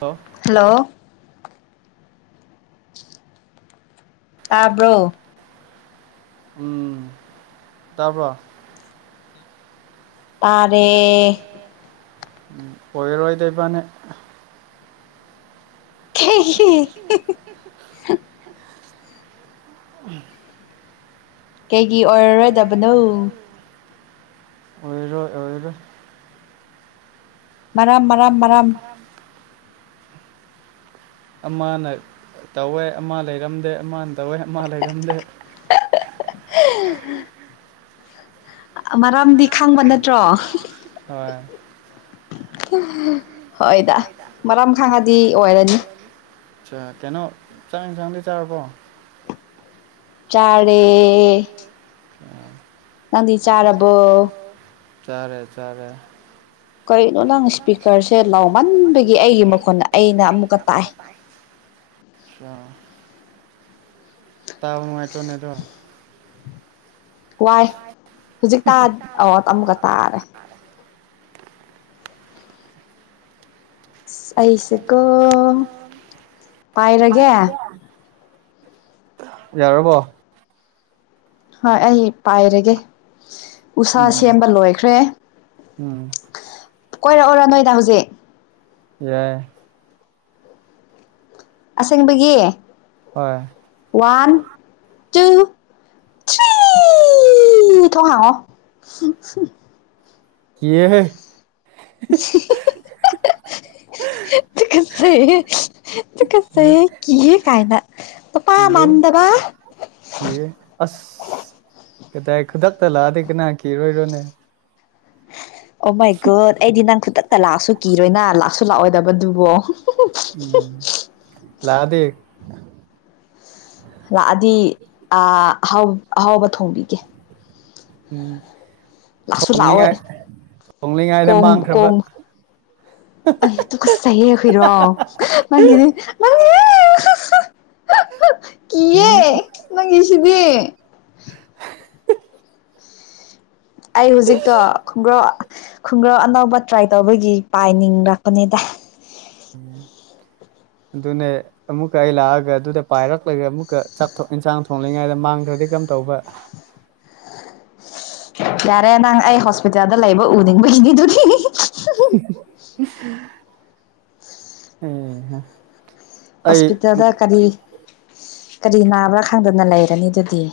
Hello hello ꯇꯥꯕ꯭ꯔꯣ꯫ ꯎꯝ ꯇꯕ꯭ꯔꯣ꯫ ꯇꯥꯔꯦ ꯑꯣꯏꯔꯔꯣꯏꯗ ꯏꯕꯅꯤ꯫ ꯀꯩꯒꯤ ꯀꯩꯒꯤ ꯑꯣꯏꯔꯔꯣꯏꯗꯕꯅꯣ꯫ ꯑꯣꯏꯔꯣꯢ ꯑꯣꯏꯔꯣꯏ ꯃꯔꯝ ꯃꯔꯝ ꯃꯔꯝ꯫ ꯑꯃꯅ ꯇꯧꯋꯦ ꯑꯃ ꯂꯩꯔꯝꯗꯦ ꯑꯃꯅ ꯇꯧꯋꯦ ꯑꯃ ꯂꯩꯔꯝꯗꯦ ꯎꯝ ꯎꯝ꯫ [inaudible] ꯃꯔꯥꯝꯗꯤ ꯈꯪꯕ ꯅꯠꯇ꯭ꯔꯣ ꯍꯣꯏ ꯍꯣꯏꯗ ꯃꯔꯝ ꯈꯥꯡꯉꯗꯤ ꯑꯣꯏꯔꯅꯤ ꯑꯆꯥ ꯀꯩꯅꯣ ꯆꯥꯛ ꯌꯦꯟꯁꯥꯡꯗꯤ ꯆꯥꯔꯕꯣ ꯆꯥꯔꯦ ꯎꯝ ꯅꯪꯗꯤ ꯆꯥꯔꯕꯣ꯫ ꯆꯥꯔꯦ ꯆꯥꯔꯦ꯫ ꯀꯩꯅꯣ ꯅꯪ ꯏꯁꯄꯤꯀꯔꯁꯦ ꯂꯥꯎꯃꯟꯕꯒꯤ ꯑꯩꯒꯤ ꯃꯈꯣꯟ ꯑꯩꯅ ꯑꯃꯨꯛꯀ ꯇꯥꯥꯏ꯫ ꯑꯥ ꯇꯥꯎꯕ ꯅꯨꯡꯉꯥꯏꯇ꯭ꯔꯣꯅꯦꯗꯣ꯫ ꯋꯥꯏ ꯍꯧꯖꯤꯛꯇ ꯑꯣ ꯑꯃꯨꯛꯀ ꯇꯥꯔꯦ꯫ ꯑꯁ ꯑꯩꯁꯦꯀꯣ ꯄꯥꯏꯔꯒꯦ꯫ ꯌꯥꯔꯕꯣ ꯍꯣꯏ ꯑꯩ ꯄꯥꯏꯔꯒꯦ ꯎꯁꯥ ꯎꯝ ꯁꯦꯝꯕ ꯂꯣꯏꯈ꯭ꯔꯦ ꯎꯝ ꯀꯣꯏꯔꯛꯎꯔꯣ ꯅꯣꯏꯗ ꯍꯧꯖꯤꯛ ꯌꯥꯏ꯫ ꯑꯁꯦꯡꯕꯒꯤ꯫ ꯍꯣꯏ ꯋꯥꯟ ꯇꯨ꯫ ꯊꯔꯤ ꯇꯣꯡ ꯍꯥꯡꯉꯣ ꯀꯤꯌꯦ ꯍꯦ ꯍꯤ ꯍꯤ ꯑꯑ꯫ [inaudible] ꯇꯨꯀꯠꯆꯩꯌꯦ ꯀꯤꯌꯦ ꯇꯨꯀꯠꯆꯩꯌꯦ ꯀꯤꯌꯦ ꯀꯥꯏꯅ꯫ ꯅꯨꯄꯥ ꯀꯤꯌꯦ ꯃꯥꯟꯗꯕ ꯀꯤꯌꯦ ꯑꯁ ꯀꯗꯥꯏ ꯈꯨꯗꯛꯇ ꯂꯥꯛꯑꯗꯤ ꯀꯅꯥ ꯀꯤꯔꯣꯏꯗꯨꯢꯅꯣ ꯑꯣ ꯃꯥꯏ ꯒꯨꯗ ꯑꯩꯗꯤ ꯅꯪ ꯈꯨꯗꯛꯇ ꯂꯥꯛꯑꯁꯨ ꯀꯤꯔꯣꯏꯅ ꯂꯥꯛꯁꯨ ꯂꯥꯛꯑꯣꯏꯗꯕꯗꯨꯕꯣ꯫ ꯎꯝ ꯂꯥꯛꯑꯗꯤ ꯂꯥꯛꯑꯗꯤ ꯑꯥ ꯑꯍꯥꯎ ꯑꯍꯥꯎꯕ ꯊꯣꯡꯕꯤꯒꯦ ꯎꯝ ꯂꯥꯛꯁꯨ ꯂꯥꯛꯑꯣꯏ ꯊꯣꯡꯂꯤꯉꯥꯏ ꯊꯣꯡꯂꯤꯉꯩꯗ ꯀꯣꯡ ꯃꯥꯡꯈ꯭ꯔꯕ ꯀꯣꯡ ꯑꯩ ꯇꯨꯀꯠꯆꯩꯑꯦ ꯍꯨꯏꯔꯣ ꯅꯪꯒꯤꯗꯣ ꯅꯪꯒꯤꯗꯣ꯫ [inaudible] ꯍ ꯍ ꯍꯍ꯫ [inaudible] ꯎꯝ ꯅꯪꯒꯤꯁꯤꯗꯤ꯫ ꯑꯩ ꯍꯧꯖꯤꯛꯇꯣ ꯈꯣꯡꯒ꯭ꯔꯣ꯫ ꯈꯨꯡꯒ꯭ꯔꯥꯎ ꯑꯅꯧꯕ ꯇ꯭ꯔꯥꯏ ꯇꯧꯕꯒꯤ ꯄꯥꯏꯅꯤꯡꯔꯛꯄꯅꯦꯗ꯫ ꯑꯗꯨꯅꯦ꯫ ꯑꯃꯨꯛꯀ ꯑꯩ ꯂꯥꯛꯑꯒ ꯑꯗꯨꯗ ꯄꯥꯏꯔꯛꯂꯒ ꯑꯃꯨꯛꯀ ꯆꯥꯛꯊꯣꯛ ꯏꯟꯁꯥꯡ ꯊꯣꯡꯂꯤꯉꯩꯗ ꯃꯥꯡꯒ꯭ꯔꯗꯤ ꯀꯝ ꯇꯧꯕ꯫ ꯌꯥꯔꯦ ꯅꯪ ꯑꯩ ꯍꯣꯁꯄꯤꯇꯥꯜꯗ ꯂꯩꯕ ꯎꯅꯤꯡꯕꯒꯤꯅꯤꯗꯨꯗꯤ [unintelligible] ꯍꯩ ꯍꯥ ꯍꯣꯁꯄꯤꯇꯥꯜꯗ ꯀꯔꯤ ꯀꯔꯤ ꯅꯥꯕ꯭ꯔꯥ ꯈꯪꯗꯅ ꯂꯩꯔꯅꯤ ꯑꯗꯨꯗꯤ꯫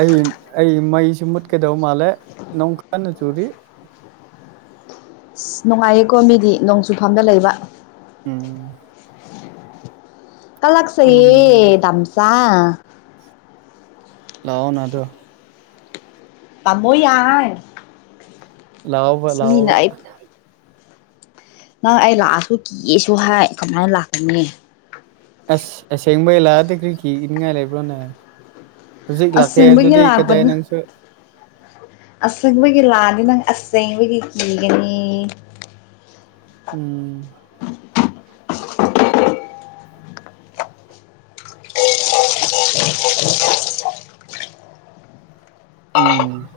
ꯑꯩ ꯑꯩ ꯃꯩꯁꯨ ꯃꯨꯠꯀꯗꯧ ꯃꯥꯜꯂꯦ ꯅꯣꯡ ꯀꯟꯅ ꯆꯨꯔꯤ꯫ ꯑꯁ ꯅꯨꯡꯉꯥꯏꯌꯦꯀꯣ ꯃꯤꯗꯤ ꯅꯣꯡꯆꯨꯐꯝꯗ ꯂꯩꯕ ꯎꯝ ꯀꯂꯛꯆꯩꯌꯦ ꯗꯥꯝꯆꯥ꯫ ꯂꯥꯛꯑꯣꯅꯗꯣ꯫ ꯇꯃꯣ ꯌꯥꯏ꯫ ꯂꯑꯣꯕ ꯑꯁ ꯃꯤꯅ ꯂꯑꯣꯕ ꯑꯩ ꯅꯪ ꯑꯩ ꯂꯥꯛꯑꯁꯨ ꯀꯤꯌꯦꯁꯨ ꯍꯥꯏ ꯀꯃꯥꯏ ꯂꯥꯛꯀꯅꯤ꯫ ꯑꯁ ꯑꯁꯦꯡꯕꯩ ꯂꯥꯛꯑꯗꯤ ꯀ꯭ꯔꯤ ꯀꯤꯅꯤꯡꯉꯥꯏ ꯂꯩꯕ꯭ꯔꯣꯅꯦ꯫ ꯍꯧꯖꯤꯛ ꯂꯥꯛꯀꯦ ꯑꯁꯦꯡꯕꯒꯤ ꯑꯗꯨꯗꯤ ꯀꯥꯗꯥꯏ ꯅꯪꯁꯨ꯫ ꯑꯁꯪꯕꯒꯤ ꯂꯥꯛꯑꯗꯤ ꯅꯪ ꯑꯁꯦꯡꯕꯒꯤ ꯀꯤꯒꯅꯤ ꯎꯝ ꯎꯝ꯫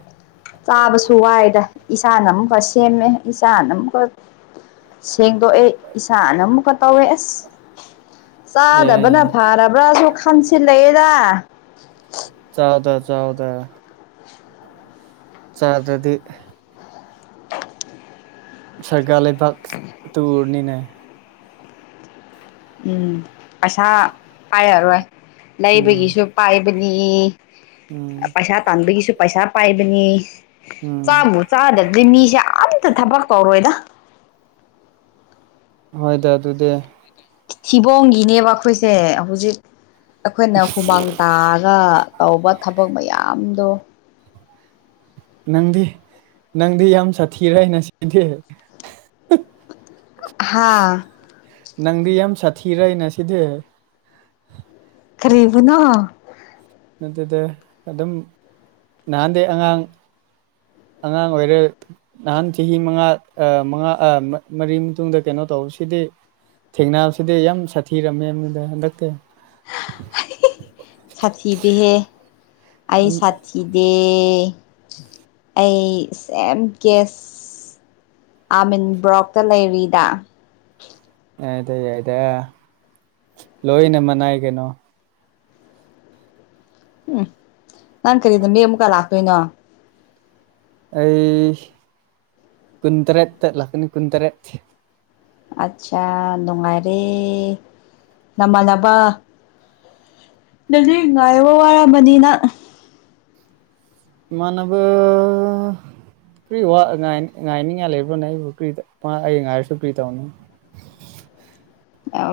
ꯆꯥꯕꯁꯨ ꯋꯥꯏꯗ ꯏꯁꯥꯅ ꯑꯃꯨꯛꯀ ꯁꯦꯝꯃꯦ ꯏꯁꯥꯅ ꯑꯃꯨꯛꯀ ꯁꯦꯡꯗꯣꯛꯑꯦ ꯏꯁꯥꯅ ꯑꯃꯨꯛꯀ ꯇꯧꯋꯦ ꯑꯁ ꯌꯥꯏ ꯆꯥꯗꯕꯅ ꯌꯥꯏ ꯐꯔꯕ꯭ꯔꯥꯁꯨ ꯈꯟꯁꯤꯜꯂꯛꯑꯦꯗ [unintelligible] ꯆꯥꯎꯗ ꯆꯥꯎꯗ ꯆꯥꯗ꯭ꯔꯗꯤ ꯁꯔꯒꯥꯥ ꯂꯩꯕꯥꯛ ꯇꯨꯔꯅꯤꯅ ꯎꯝ ꯄꯩꯁꯥ ꯄꯥꯏꯔꯔꯣꯏ ꯎꯝ ꯂꯩꯕꯒꯤꯁꯨ ꯄꯥꯏꯕꯅꯤ ꯎꯝ ꯄꯩꯁꯥ ꯇꯥꯟꯕꯒꯤꯁꯨ ꯄꯩꯁꯥ ꯄꯥꯏꯕꯅꯤ ꯎꯝ ꯆꯥꯕꯨ ꯆꯥꯗꯦ ꯖꯤꯃꯤꯁꯦ ꯑꯝꯇ ꯊꯕꯛ ꯀꯧꯔꯣꯏꯗ ꯍꯣꯏꯗ ꯑꯗꯨꯗꯤ ꯁꯤꯕꯣꯡꯒꯤꯅꯦꯕ ꯑꯩꯈꯣꯏꯁꯦ ꯍꯧꯖꯤꯛ ꯑꯩꯈꯣꯏꯅ ꯍꯨꯃꯥꯡ ꯇꯥꯔ ꯇꯧꯕ ꯊꯕꯛ ꯃꯌꯥꯝꯗꯣ ꯅꯪꯗꯤ ꯅꯪꯗꯤ ꯌꯥꯝ ꯁꯥꯊꯤꯔꯩꯅ ꯁꯤꯗꯤ ꯍꯥꯥ ꯅꯪꯗꯤ ꯌꯥꯝ ꯁꯥꯊꯤꯔꯩꯅ ꯁꯤꯗꯤ ꯀꯔꯤꯕꯨꯅꯣ ꯅꯠꯇꯦꯗ ꯑꯗꯨꯝ ꯅꯍꯥꯟꯗꯩ ꯑꯉꯥꯡ ꯑꯉꯥꯡ ꯑꯣꯏꯔꯦ ꯅꯍꯥꯟ ꯆꯍꯤ ꯃꯉꯥ ꯑꯥ ꯃꯉꯥ ꯑꯥ ꯃ ꯃꯔꯤ ꯃꯇꯨꯡꯗ ꯀꯩꯅꯣ ꯇꯧꯔ ꯁꯤꯗꯤ ꯊꯦꯡꯅꯕꯁꯤꯗꯤ ꯌꯥꯝ ꯁꯥꯊꯤꯔꯝꯃꯦꯅꯗ ꯍꯟꯗꯛꯇꯤ [unintelligible] ꯁꯥꯊꯤꯗꯦꯍꯦ ꯑꯩ ꯌꯥꯝ ꯁꯥꯊꯤ ꯀꯤꯗꯦ ꯑꯩ ꯁꯦꯝ ꯀꯦꯁ ꯑꯥꯃꯤꯟ ꯕ꯭ꯔꯣꯛꯇ ꯂꯩꯔꯤꯗ ꯌꯥꯢꯗ ꯌꯥꯏꯗ ꯂꯣꯏꯅ ꯃꯅꯥꯏ ꯀꯩꯅꯣ ꯍꯨꯝ ꯅꯪ ꯀꯔꯤꯗ ꯃꯤ ꯑꯃꯨꯛꯀ ꯂꯥꯛꯇꯣꯏꯅꯣ ꯑꯩ ꯀꯨꯟꯇꯔꯦꯠꯇ ꯂꯥꯛꯀꯅꯤ ꯀꯨꯟꯇꯔꯦꯠ ꯑꯠꯁꯥ ꯅꯨꯡꯉꯥꯏꯔꯦ ꯅꯃꯥꯟꯅꯕ ꯗꯖꯤꯛ ꯉꯥꯏꯕ ꯋꯥꯔꯔꯕꯅꯤꯅ ꯏꯃꯥꯟꯅꯕ ꯀ꯭ꯔꯤ ꯋꯥ ꯉꯥꯏꯉꯥꯏꯅꯤꯡꯉꯥꯏ ꯂꯩꯕ꯭ꯔꯣꯅꯦ ꯑꯩꯕꯨ ꯀ꯭ꯔꯤ ꯃꯥ ꯑꯩ ꯉꯥꯏꯔꯁꯨ ꯀ꯭ꯔꯤ ꯇꯧꯅꯤ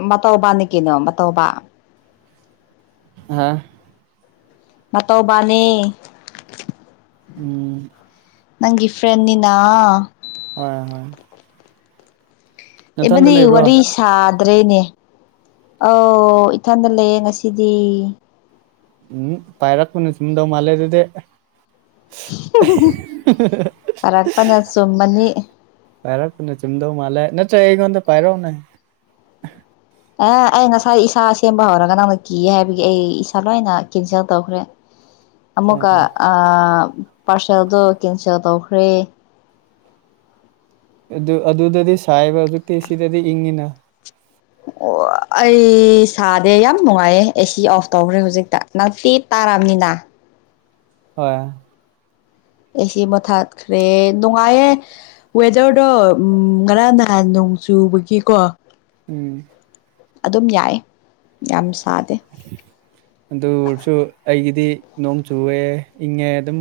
ꯃꯇꯣꯕꯅꯤ ꯀꯦꯅꯣ ꯃꯇꯣꯕ ꯍꯥ ꯃꯇꯧꯕꯥꯅꯤ ꯎꯝ ꯅꯪꯒꯤ ꯐ꯭ꯔꯦꯟꯅꯤꯅ ꯍꯣꯏ ꯍꯣꯏ ꯅꯊꯟꯗ ꯑꯤꯕꯅꯤ ꯂꯩꯕ꯭ꯔꯣ ꯋꯥꯔꯤ ꯁꯥꯗ꯭ꯔꯦꯅꯦ ꯑꯥꯎ ꯏꯊꯟꯇ ꯂꯩꯌꯦ ꯉꯁꯤꯗꯤ ꯎꯝ ꯄꯥꯏꯔꯛꯄꯅ ꯆꯨꯝꯗꯧ ꯃꯥꯜꯂꯦ ꯑꯗꯨꯗꯤ ꯄꯔꯛꯄꯅ ꯆꯨꯝꯃꯅꯤ ꯄꯥꯏꯔꯛꯄꯅ ꯆꯨꯝꯗꯧ ꯃꯥꯜꯂꯦ ꯅꯠꯇ꯭ꯔ ꯑꯩꯉꯣꯟꯗ ꯄꯥꯏꯔꯧꯅꯦ ꯑꯥ ꯑꯩ ꯉꯁꯥꯏ ꯏꯁꯥ ꯁꯦꯝꯕ ꯍꯧꯔꯒ ꯅꯪꯅ ꯀꯤ ꯍꯥꯏꯕꯒꯤ ꯑꯩ ꯏꯁꯥ ꯂꯣꯏꯅ ꯀꯦꯟꯁꯦꯜ ꯇꯧꯈ꯭ꯔꯦ ꯑꯃꯨꯛꯀ ꯑꯥ ꯄꯥꯔꯁꯦꯜꯗꯣ ꯀꯦꯟꯁꯦꯜ ꯇꯧꯈ꯭ꯔꯦ ꯑꯗꯨ ꯑꯗꯨꯗꯗꯤ ꯁꯥꯏꯕ ꯍꯧꯖꯤꯛꯇꯤ ꯁꯤꯗꯗꯤ ꯏꯪꯉꯤꯅ ꯑꯣ ꯑꯩ ꯁꯥꯗꯦ ꯌꯥꯝ ꯅꯨꯡꯉꯥꯏꯌꯦ ꯑꯦ ꯁꯤ ꯑꯣꯐ ꯇꯧꯈ꯭ꯔꯦ ꯍꯧꯖꯤꯛꯇ ꯅꯥꯄꯤ ꯇꯥꯔꯝꯅꯤꯅꯥ ꯍꯣꯏ ꯑꯦꯁꯤ ꯃꯨꯠꯊꯠꯈ꯭ꯔꯦ ꯅꯨꯡꯉꯥꯏꯌꯦ ꯋꯦꯗꯔꯗꯣ ꯎꯝ ꯉꯔꯥꯡ ꯅꯍꯥꯟ ꯅꯣꯡ ꯆꯨꯕꯒꯤꯀꯣ ꯎꯝ ꯑꯗꯨꯝ ꯌꯥꯏ ꯌꯥꯝ ꯁꯥꯗꯦ [unintelligible] ꯑꯗꯨ ꯑꯣꯏꯔꯁꯨ ꯑꯩꯒꯤꯗꯤ ꯅꯣꯡ ꯆꯨꯑꯦ ꯏꯪꯉꯦ ꯑꯗꯨꯝ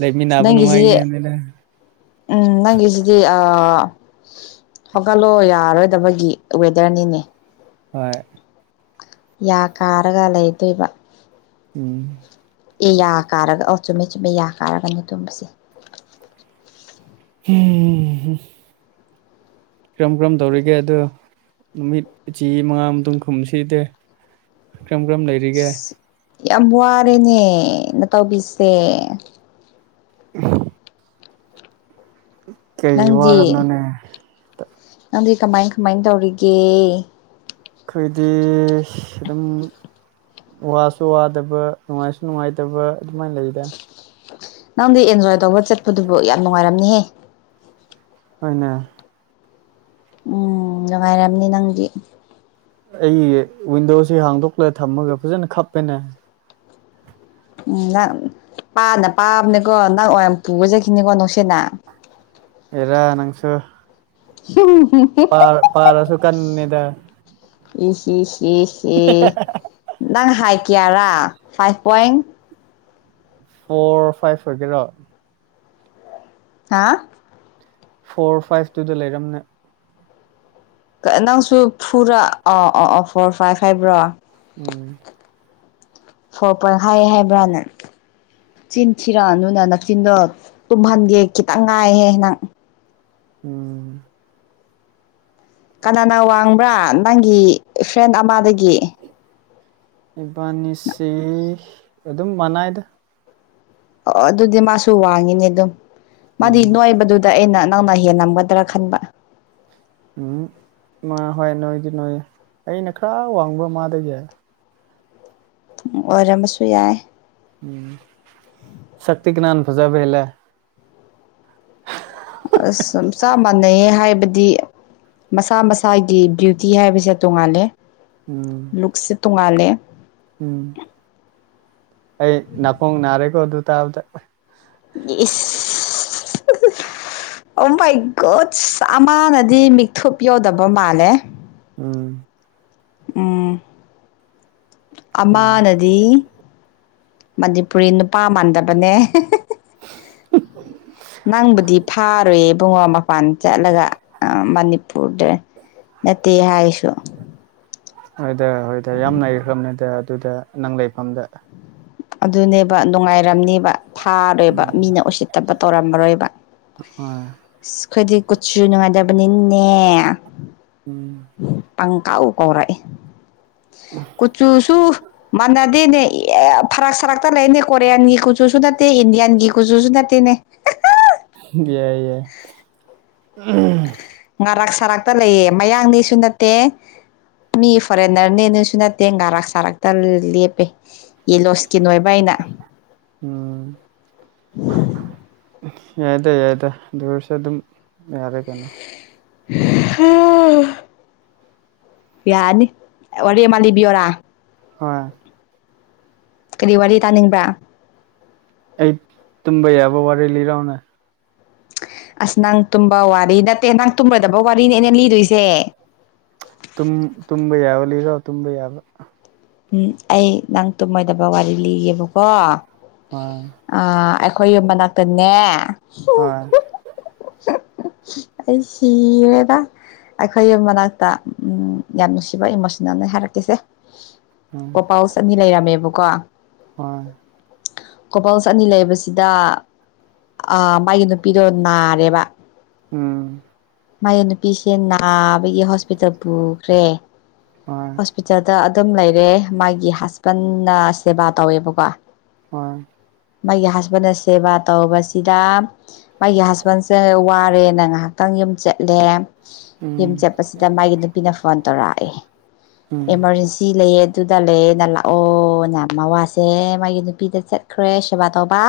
ꯂꯩꯃꯤꯟꯅꯕ ꯅꯪꯒꯤꯁꯤ ꯅꯨꯡꯉꯥꯏꯅꯦ ꯑꯗꯨꯅ ꯎꯝ ꯅꯪꯒꯤꯁꯤꯗꯤ ꯑꯥ ꯍꯧꯒꯠꯂꯣ ꯌꯥꯔꯣꯏꯗꯕꯒꯤ ꯋꯦꯗꯔꯅꯤꯅꯦ ꯍꯣꯏ ꯌꯥ ꯀꯥꯔꯒ ꯂꯩꯗꯣꯏꯕ ꯎꯝ ꯑꯦ ꯌꯥ ꯀꯥꯔꯒ ꯑꯣ ꯆꯨꯝꯃꯦ ꯆꯨꯝꯃꯦ ꯌꯥ ꯀꯥꯔꯒꯅꯤ ꯇꯨꯝꯕꯁꯦ ꯎꯝ ꯍꯨꯝ ꯀ꯭ꯔꯝ ꯀ꯭ꯔꯝ ꯇꯧꯔꯤꯒꯦ ꯑꯗꯨ ꯅꯨꯃꯤꯠ ꯆꯦ ꯃꯉꯥ ꯃꯇꯨꯡ ꯈꯨꯝꯁꯤꯇꯦ ꯀꯔꯝ ꯀꯔꯝ ꯂꯩ ꯑꯁ ꯌꯥꯝ ꯋꯥꯔꯦꯅꯦ ꯃꯇꯥꯎꯕꯤꯁꯦ [unintelligible] ꯀꯩꯒꯤ ꯋꯥꯔꯝꯅꯣꯅꯦ ꯑꯗꯨꯗꯤ ꯀꯃꯥꯏ ꯀꯃꯥꯏ ꯇꯧꯔꯤꯒꯦ ꯑꯩꯈꯣꯏꯗꯤ ꯑꯗꯨꯝ ꯋꯥꯁꯨ ꯋꯥꯗꯕ ꯅꯨꯡꯉꯥꯏꯁꯨ ꯅꯨꯡꯉꯥꯏꯇꯕ ꯑꯗꯨꯃꯥꯏꯟ ꯂꯩꯗ ꯅꯪꯗꯤ ꯑꯦꯟꯖꯣꯏ ꯇꯧꯕ ꯆꯠꯄꯗꯨꯕꯨ ꯌꯥꯝ ꯅꯨꯡꯉꯥꯏꯔꯝꯅꯤꯍꯦ ꯍꯣꯏꯅꯦ ꯎꯝ ꯅꯨꯡꯉꯥꯏꯔꯝꯅꯤ ꯅꯪꯗꯤ ꯑꯩ ꯋꯤꯟꯗꯣꯁꯤ ꯍꯥꯡꯗꯣꯛꯂ ꯊꯝꯃꯒ ꯐꯖꯅ ꯈꯞꯄꯦꯅꯦ ꯎꯝ ꯅꯪ ꯄꯥꯅ ꯄꯥꯕꯅꯦꯀꯣ ꯅꯪ ꯑꯣꯏꯅ ꯄꯨꯔꯥ ꯆꯠꯈꯤꯅꯤꯀꯣ ꯅꯨꯡꯁꯤꯠꯅꯥ ꯍꯦꯔꯥ ꯅꯪꯁꯨ [unintelligible] ꯄꯥ ꯄꯥꯔꯁꯨ ꯀꯟꯕꯅꯤꯗ ꯏ ꯁꯤꯁꯤ ꯁꯤ ꯅꯪ ꯍꯥꯏꯠ ꯀꯌꯥꯔꯥ ꯐꯥꯏꯚ ꯄꯣꯏꯟ ꯐꯣꯔ ꯐꯥꯏꯚ ꯑꯣꯏꯒꯦꯔꯣ ꯍꯥ ꯐꯣꯔ ꯐꯥꯏꯚ ꯇꯨꯗ ꯂꯩꯔꯝꯅꯤ ꯅꯪꯁꯨ ꯐꯨꯔ ꯑꯣ ꯑꯣ ꯑꯣ ꯐꯣꯔ ꯐꯥꯏꯚ ꯍꯥꯏꯕ꯭ꯔꯣ ꯎꯝ ꯐꯣꯔ ꯄꯣꯏꯟ ꯍꯥꯏ ꯍꯥꯏꯕ꯭ꯔꯥꯅ ꯆꯤꯟ ꯊꯤꯔꯛꯑꯅꯨꯅ ꯅꯛꯆꯤꯟꯗꯣ ꯇꯨꯝꯍꯟꯒꯦ ꯈꯤꯇꯪ ꯉꯥꯏꯍꯦ ꯅꯪ ꯎꯝ꯫ ꯀꯅꯥꯅ ꯋꯥꯡꯕ꯭ꯔꯥ ꯅꯪꯒꯤ ꯐ꯭ꯔꯦꯟ ꯑꯃꯗꯒꯤ ꯏꯕꯥꯅꯤꯁꯤ ꯑꯗꯨꯝ ꯃꯅꯥꯏꯗ ꯑꯣ ꯑꯗꯨꯗꯤ ꯃꯥꯁꯨ ꯋꯥꯡꯉꯤꯅꯦ ꯑꯗꯨꯝ ꯃꯥꯗꯤ ꯎꯝ ꯅꯣꯏꯕꯗꯨ ꯑꯗ ꯑꯩꯅ ꯅꯪꯅ ꯍꯦꯜꯂꯝꯒꯗ꯭ꯔꯥ ꯈꯟꯕ ꯎꯝ ꯍꯣꯏ ꯅꯣꯏꯗꯤ ꯅꯣꯏ ꯑꯩꯅ ꯈꯥ ꯋꯥꯡꯕ ꯃꯥꯗꯒꯤ ꯑꯣꯏꯔꯝꯃꯁꯨ ꯌꯥꯏ ꯎꯝ ꯁꯛꯇꯤ ꯀꯅꯥꯟ ꯐꯖꯕ ꯍꯦꯂꯦ ꯑꯁ ꯆꯞ ꯃꯥꯟꯅꯩꯌꯦ ꯍꯥꯏꯕꯗꯤ꯫ ꯃꯁꯥ ꯃꯁꯥꯒꯤ ꯗꯌꯨꯇꯤ ꯍꯥꯏꯕꯁꯦ ꯇꯣꯡꯉꯥꯂꯦ ꯎꯝ ꯂꯨꯛꯁꯦ ꯇꯣꯡꯉꯥꯜꯂꯦ ꯎꯝ ꯑꯩ ꯅꯥꯀꯣꯡ ꯅꯥꯔꯦꯀꯣ ꯑꯗꯨ ꯇꯥꯕꯗ ꯏꯁ ꯑꯣ ꯃꯥꯏ ꯒꯨꯠꯁ ꯑꯃꯅꯗꯤ ꯃꯤꯛꯊꯨꯞ ꯌꯣꯗꯕ ꯃꯥꯜꯂꯦ꯫ ꯎꯝ ꯎꯝ ꯎꯝ ꯑꯃꯥꯅꯗꯤ ꯃꯅꯤꯄꯨꯔꯤ ꯅꯨꯄꯥ ꯃꯥꯟꯗꯕꯅꯦ ꯅꯪꯕꯨꯗꯤ ꯐꯥꯔꯣꯏ ꯏꯕꯨꯡꯉꯣ ꯃꯄꯥꯟ ꯆꯠꯂꯒ ꯃꯅꯤꯄꯨꯔꯗ ꯅꯠꯇꯦ ꯍꯥꯏꯁꯨ ꯍꯣꯏꯗ ꯍꯣꯏꯗ ꯌꯥꯝ ꯂꯩꯈ꯭ꯔꯕꯅꯤꯗ ꯑꯗꯨꯗ ꯅꯪ ꯂꯩꯐꯝꯗ ꯑꯗꯨꯅꯦꯕ ꯅꯨꯡꯉꯥꯏꯔꯝꯅꯦꯕ ꯐꯥꯔꯣꯏꯕ ꯎꯝ ꯃꯤꯅ ꯎꯁꯤꯠꯇꯕ ꯇꯧꯔꯝꯃꯔꯣꯏꯕ ꯍꯣꯏ ꯁ ꯑꯩꯈꯣꯏꯗꯤ ꯀꯨꯠꯁꯨ ꯅꯨꯡꯉꯥꯏꯗꯕꯅꯤꯅꯦ ꯎꯝ ꯄꯪ ꯀꯥꯎ ꯀꯧꯔꯛꯑꯦ ꯀꯨꯆꯨꯁꯨ ꯃꯥꯟꯅꯗꯦꯅꯦ ꯌꯥ ꯐꯔꯛ ꯁꯥꯔꯛꯇ ꯂꯩꯕꯅꯦ ꯀꯣꯔꯤꯌꯥꯟꯒꯤ ꯀꯨꯆꯨꯁꯨ ꯅꯠꯇꯦ ꯏꯟꯗꯤꯌꯥꯟꯒꯤ ꯀꯨꯆꯨꯁꯨ ꯅꯠꯇꯦꯅꯦ ꯌꯥ ꯌꯥꯏ ꯉꯥꯔꯛ ꯁꯥꯔꯛꯇ ꯂꯩꯌꯦ ꯃꯌꯥꯡꯅꯤꯁꯨ ꯅꯠꯇꯦ ꯃꯤ ꯐꯣꯔꯦꯟꯅꯔꯅꯦ ꯅꯣꯏꯁꯨ ꯅꯠꯇꯦ ꯉꯔꯥꯛ ꯁꯥꯔꯛꯇ ꯂꯦꯞꯄꯦ ꯌꯦꯂꯣ ꯏꯁꯀꯤꯟ ꯑꯣꯏꯕ ꯑꯩꯅ ꯎꯝ ꯌꯥꯏꯗ ꯌꯥꯏꯗ ꯑꯗꯨ ꯑꯣꯏꯁꯨ ꯑꯗꯨꯝ ꯌꯥꯔꯦ ꯀꯩꯅꯣ ꯌꯥꯅꯤ ꯋꯥꯔꯤ ꯑꯃ ꯂꯤꯕꯤꯌꯣꯔꯥ ꯍꯣꯏ ꯀꯔꯤ ꯋꯥꯔꯤ ꯇꯥꯅꯤꯡꯕ꯭ꯔꯥ ꯑꯩ ꯇꯨꯝꯕ ꯌꯥꯕ ꯋꯥꯔꯤ ꯂꯤꯔꯥꯎꯅꯦ ꯑꯁ ꯅꯪ ꯇꯨꯝꯕ ꯋꯥꯔꯤ ꯅꯠꯇꯦ ꯅꯪ ꯇꯨꯝꯃꫭꯏꯗꯕ ꯋꯥꯔꯤꯅꯦ ꯑꯩꯅ ꯂꯤꯗꯣꯏꯁꯦ ꯇꯨꯝꯕ ꯌꯥꯕ ꯂꯤꯔꫭ ꯇꯨꯝꯕ ꯌꯥꯕ ꯎꯝ ꯑꯩ ꯅꯪ ꯇꯨꯝꯃꯣꯏꯗꯕ ꯋꯥꯔꯤ ꯂꯤꯒꯦꯕꯀꯣ ꯍꯣꯏ ꯑ ꯑꯩꯈꯣꯏ ꯌꯨꯝ ꯃꯅꯥꯛꯇꯅꯦ ꯍꯣꯏ ꯑꯩ ꯁꯤꫪꯦꯗ ꯑꯩꯈꯣꯏꯒꯤ ꯃꯅꯥꯛꯇ ꯌꯥꯝ ꯅꯨꯡꯁꯤꯕ ꯏꯃꯣꯁꯅꯦꯜꯅꯦ ꯍꯥꯏꯔꯛꯀꯁꯦ ꯎꯝ ꯀꫭꯄꯜꯁ ꯑꯅꯤ ꯂꯩꯔꯝꯃꯦꯕꯀꯣ ꯍꯣꯏ ꯀꯣꯄꯜ ꯑꯅꯤ ꯂꯩꯕꯁꯤꯗ ꯑꯥ ꯃꯥꯒꯤ ꯅꯨꯄꯤꯗꯣ ꯅꯥꯔꯦꯕ ꯎꯝ ꯃꯥꯒꯤ ꯅꯨꯄꯤꯁꯦ ꯅꯥꯕꯒꯤ ꯍꯣꯁꯄꯤꯇꯥꯜ ꯄꯨꯈ꯭ꯔꯦ ꯍꯣꯏ ꯄꯤꯇꯥꯜꯗ ꯑꯗꯨꯝ ꯂꯩꯔꯦ ꯃꯥꯒꯤ ꯍꯁꯕꯟꯅ ꯁꯦꯕꯥ ꯇꯧꯋꯦꯕꯀꯣ ꯍꯣꯏ ꯃꯥꯒꯤ ꯍꯁꯕꯦꯟꯅ ꯁꯦꯕꯥ ꯇꯧꯕꯁꯤꯗ ꯃꯥꯒꯤ ꯍꯁꯕꯦꯟꯁꯦ ꯋꯥꯔꯦꯅ ꯉꯥꯏꯍꯥꯛ ꯇꯪ ꯌꯨꯝ ꯆꯠꯂꯦ ꯌꯨꯝ ꯎꯝ ꯆꯠꯄꯁꯤꯗ ꯃꯥꯒꯤ ꯅꯨꯄꯤꯅ ꯐꯣꯟ ꯇꯧꯔꯛꯑꯦ ꯎꯝ ꯏꯃꯔꯖꯦꯟꯁꯤ ꯂꯩꯌꯦ ꯑꯗꯨꯗ ꯂꯩꯌꯦꯅ ꯂꯥꯛꯑꯣꯅ ꯃꯋꯥꯁꯦ ꯃꯥꯒꯤ ꯅꯨꯞ ꯄꯤꯗ ꯆꯠꯈ꯭ꯔꯦ ꯁꯦꯕꯥ ꯇꯧꯕ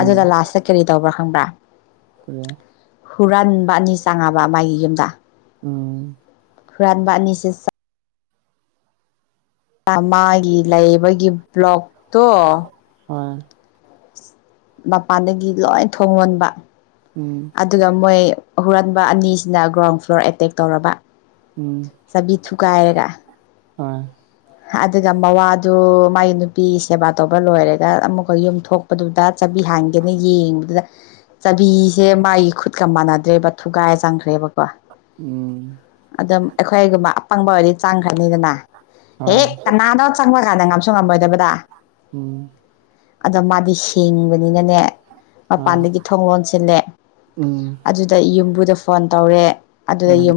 ꯑꯗꯨꯗ ꯂꯥꯁꯇ ꯀꯔꯤ ꯇꯧꯕ꯭ꯔꯥ ꯈꯪꯕ꯭ꯔꯥ [inaudible] ꯍꯨꯔꯥꯟꯕ ꯑꯅꯤ ꯆꯪꯉꯕ ꯃꯥꯒꯤ ꯌꯨꯝꯗ ꯎꯝ ꯍꯨꯔꯥꯟꯕ ꯑꯅꯤꯁꯦ ꯆ ꯃꯥꯒꯤ ꯂꯩꯕꯒꯤ ꯕ꯭ꯂꯣꯛꯇꯣ ꯍꯣꯏ ꯃꯄꯥꯟꯗꯒꯤ ꯂꯣꯏ ꯊꯣꯡ ꯂꯣꯟꯕ ꯎꯝ ꯑꯗꯨꯒ ꯃꯣꯏ ꯍꯨꯔꯥꯟꯕ ꯑꯅꯤꯁꯤꯅ ꯒ꯭ꯔꯥꯎꯟ ꯐ꯭ꯂꯣꯔ ꯑꯦꯇꯦꯛ ꯇꯧꯔꯕ ꯎꯝ ꯆꯕꯤ ꯊꯨꯒꯥꯏꯔꯒ ꯍꯣꯏ ꯑꯗꯨꯒ ꯃꯋꯥꯗꯨ ꯃꯥꯒꯤ ꯅꯨꯄꯤ ꯁꯦꯕꯥ ꯇꯧꯕ ꯂꯣꯏꯔꯒ ꯑꯃꯨꯛꯀ ꯌꯨꯝ ꯊꯣꯛ ꯑꯗꯨꯗ ꯆꯥꯕꯤ ꯍꯥꯡꯒꯦꯅ ꯌꯦꯡꯕꯗꯨꯗ ꯆꯥꯕꯤꯁꯦ ꯃꯥꯒꯤ ꯈꯨꯠꯀ ꯃꯥꯟꯅꯗ꯭ꯔꯦꯕ ꯊꯨꯒꯥꯏ ꯆꯪꯈ꯭ꯔꯦꯕꯀꯣ ꯎꯝ ꯑꯗꯨꯝ ꯑꯩꯈꯣꯏꯒꯨꯝꯕ ꯑꯄꯪꯕ ꯑꯣꯏꯗꯤ ꯆꯥꯡꯈ꯭ꯔꯅꯤꯗꯅ ꯍꯣꯏ ꯍꯦꯛ ꯀꯅꯥꯗꯣ ꯆꯪꯕ ꯀꯥꯟꯗ ꯉꯥꯝꯁꯨ ꯉꯝꯃꯣꯏꯗꯕꯗ ꯎꯝ ꯑꯗꯣ ꯃꯥꯗꯤ ꯁꯤ ꯌꯤꯡꯕꯅꯤꯅꯅꯦ ꯍꯣꯏ ꯃꯄꯥꯟꯗꯒꯤ ꯊꯣꯡ ꯂꯣꯟꯁꯤꯜꯂꯦ ꯎꯝ ꯑꯗꯨꯗ ꯌꯨꯝꯕꯨꯗ ꯐꯣꯟ ꯇꯧꯔꯦ ꯑꯗꯨꯗ ꯎꯝ ꯌꯨꯝ